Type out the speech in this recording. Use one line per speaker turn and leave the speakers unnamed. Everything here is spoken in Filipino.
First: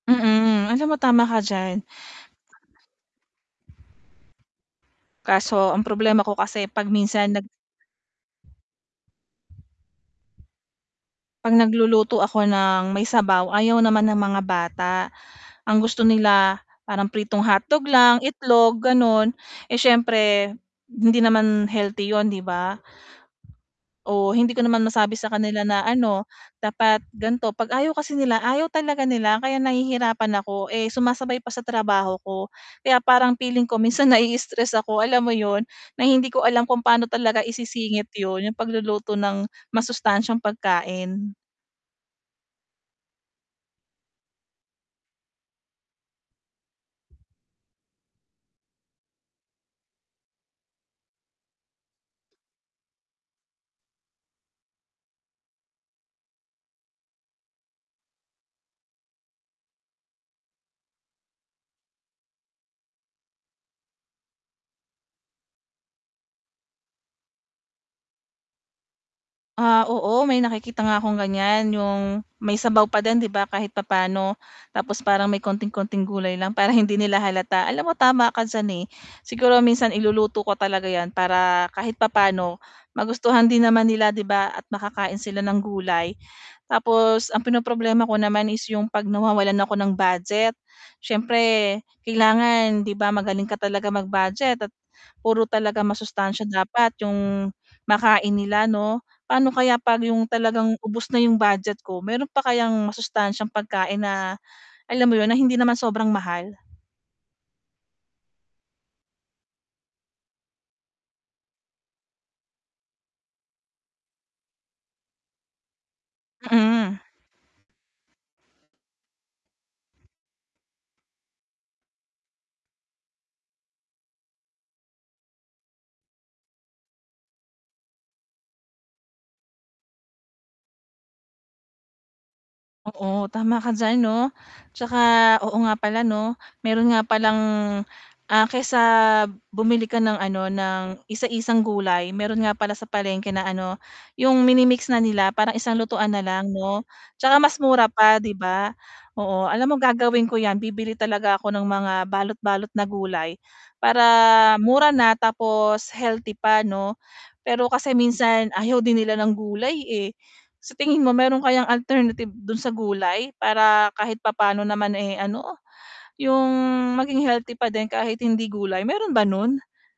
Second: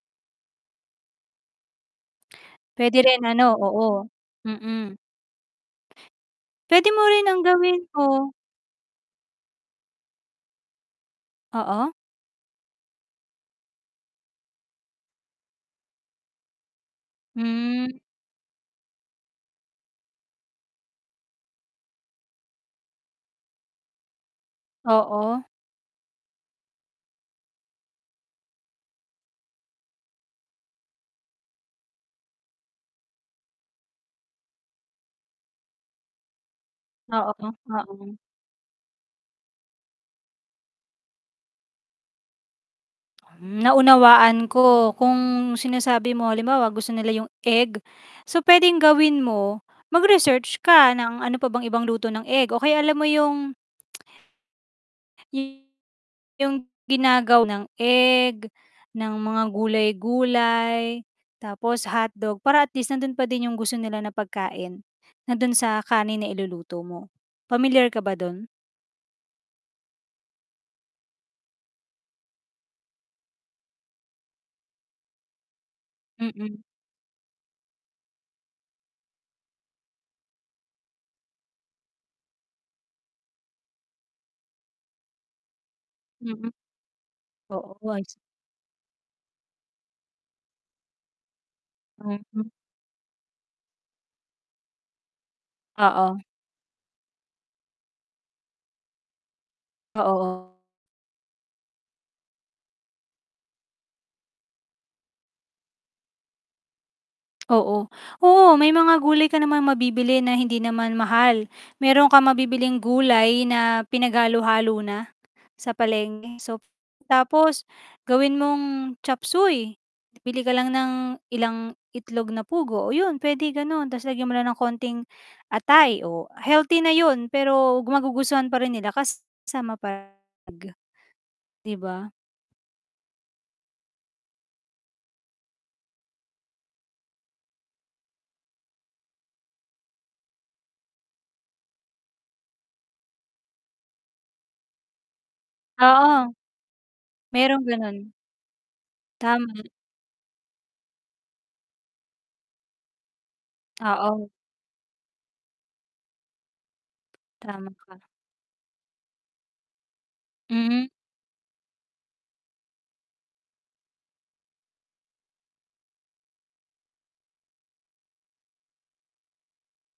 Mm, alam mo tama ka diyan.
Puwede rin, ano, oo. Mm.
Kaso ang problema ko kasi 'pag
Puwede mo rin
minsan
ang
nag
gawin mo
'Pag
Oo.
nagluluto ako ng may sabaw, ayaw naman ng mga bata. Ang gusto nila, parang pritong hotdog
Hmm.
lang, itlog, gano'n. Eh, siyempre, hindi naman healthy 'yon, 'di ba? Oo, hindi ko naman masabi sa
Oo.
kanila na, ano, dapat ganito. 'Pag ayaw kasi nila, ayaw talaga nila kaya nahihirapan ako, eh, sumasabay pa sa trabaho ko. Kaya parang feeling ko minsan nai-stress ako alam mo 'yon, na hindi ko alam kung paano
Oo,
talaga isisingit
oo.
'yon, 'yong pagluluto ng masustansyang pagkain.
Hmm, naunawaan ko. Kung sinasabi mo halimbawa, gusto nila 'yong egg. So puwedeng gawin mo mag-research ka ng ano pa bang ibang luto ng egg, o kaya alam mo 'yong Y 'yong ginagawa ng egg, ng mga gulay-gulay, tapos hotdog para at least nando'n pa din 'yong gusto nila na pagkain. Nando'n sa kanin na iluluto mo, pamilyar ka ba do'n?
Ah, oo may nakikita nga akong ganiyan 'yong may sabaw pa din, 'di ba, kahit papaano. Tapos parang may konting-konting gulay lang
Mm.
para hindi nila halata. Alam mo tama ka diyan, eh. Siguro minsan iluluto ko talaga 'yan para kahit papano magustuhan din naman nila, 'di ba, at makakain sila ng gulay.
Mm.
Tapos ang
Oo,
pinoproblema
wise.
ko naman is 'yong 'pag nawawalan ako ng budget. Siyempre
Mhm.
kailangan, 'di ba, magaling ka talaga mag-budget at puro talagang
Oo.
masustansya dapat 'yong makain nila 'no. Paano kaya 'pag
Oo,
'yong
o
talagang ubos na 'yong budget ko? Mayro'n pa kayang masustansyang pagkain na, alam mo 'yon, na hindi naman sobrang mahal?
Oo. Oo, may mga gulay ka namang mabibili na hindi naman mahal. Mayro'n kang mabibiling gulay na pinaghalo-halo na, sa palengke. So,
Mm.
tapos gawin mong chopsuey. Bili ka lang ng ilang itlog na pugo. Oh, 'yon puwede gano'n 'tas lagyan mo ng kaunting atay, oh, healthy na 'yon pero magugustuhan pa rin nila kasama pa r ...aga, 'di ba?
Oo, tama ka diyan, 'no. 'Tsaka oo nga pala, 'no, mayro'n nga palang ah, kaysa bumili ka ng, ano, ng isa-isang gulay, mayro'n nga pala sa palengke na, ano, 'yong mini-mix na nila para isang lutuan na
Oo.
lang, 'no. 'Tsaka mas
Mayro'ng
mura
gano'n.
pa, 'di ba? Oo, alam
Tama.
mo gagawin ko 'yan, bibili talaga ako ng mga balot-balot na gulay para
Oo.
mura na, tapos healthy pa, 'no. Pero
Tama
kasi
ka.
minsan ayaw din nila ng gulay, eh. Sa
Mhm.
tingin mo mayro'n kayang alternative do'n sa gulay para kahit papano naman, eh, ano, 'yong maging healthy pa din kahit hindi gulay, mayro'n ba no'n?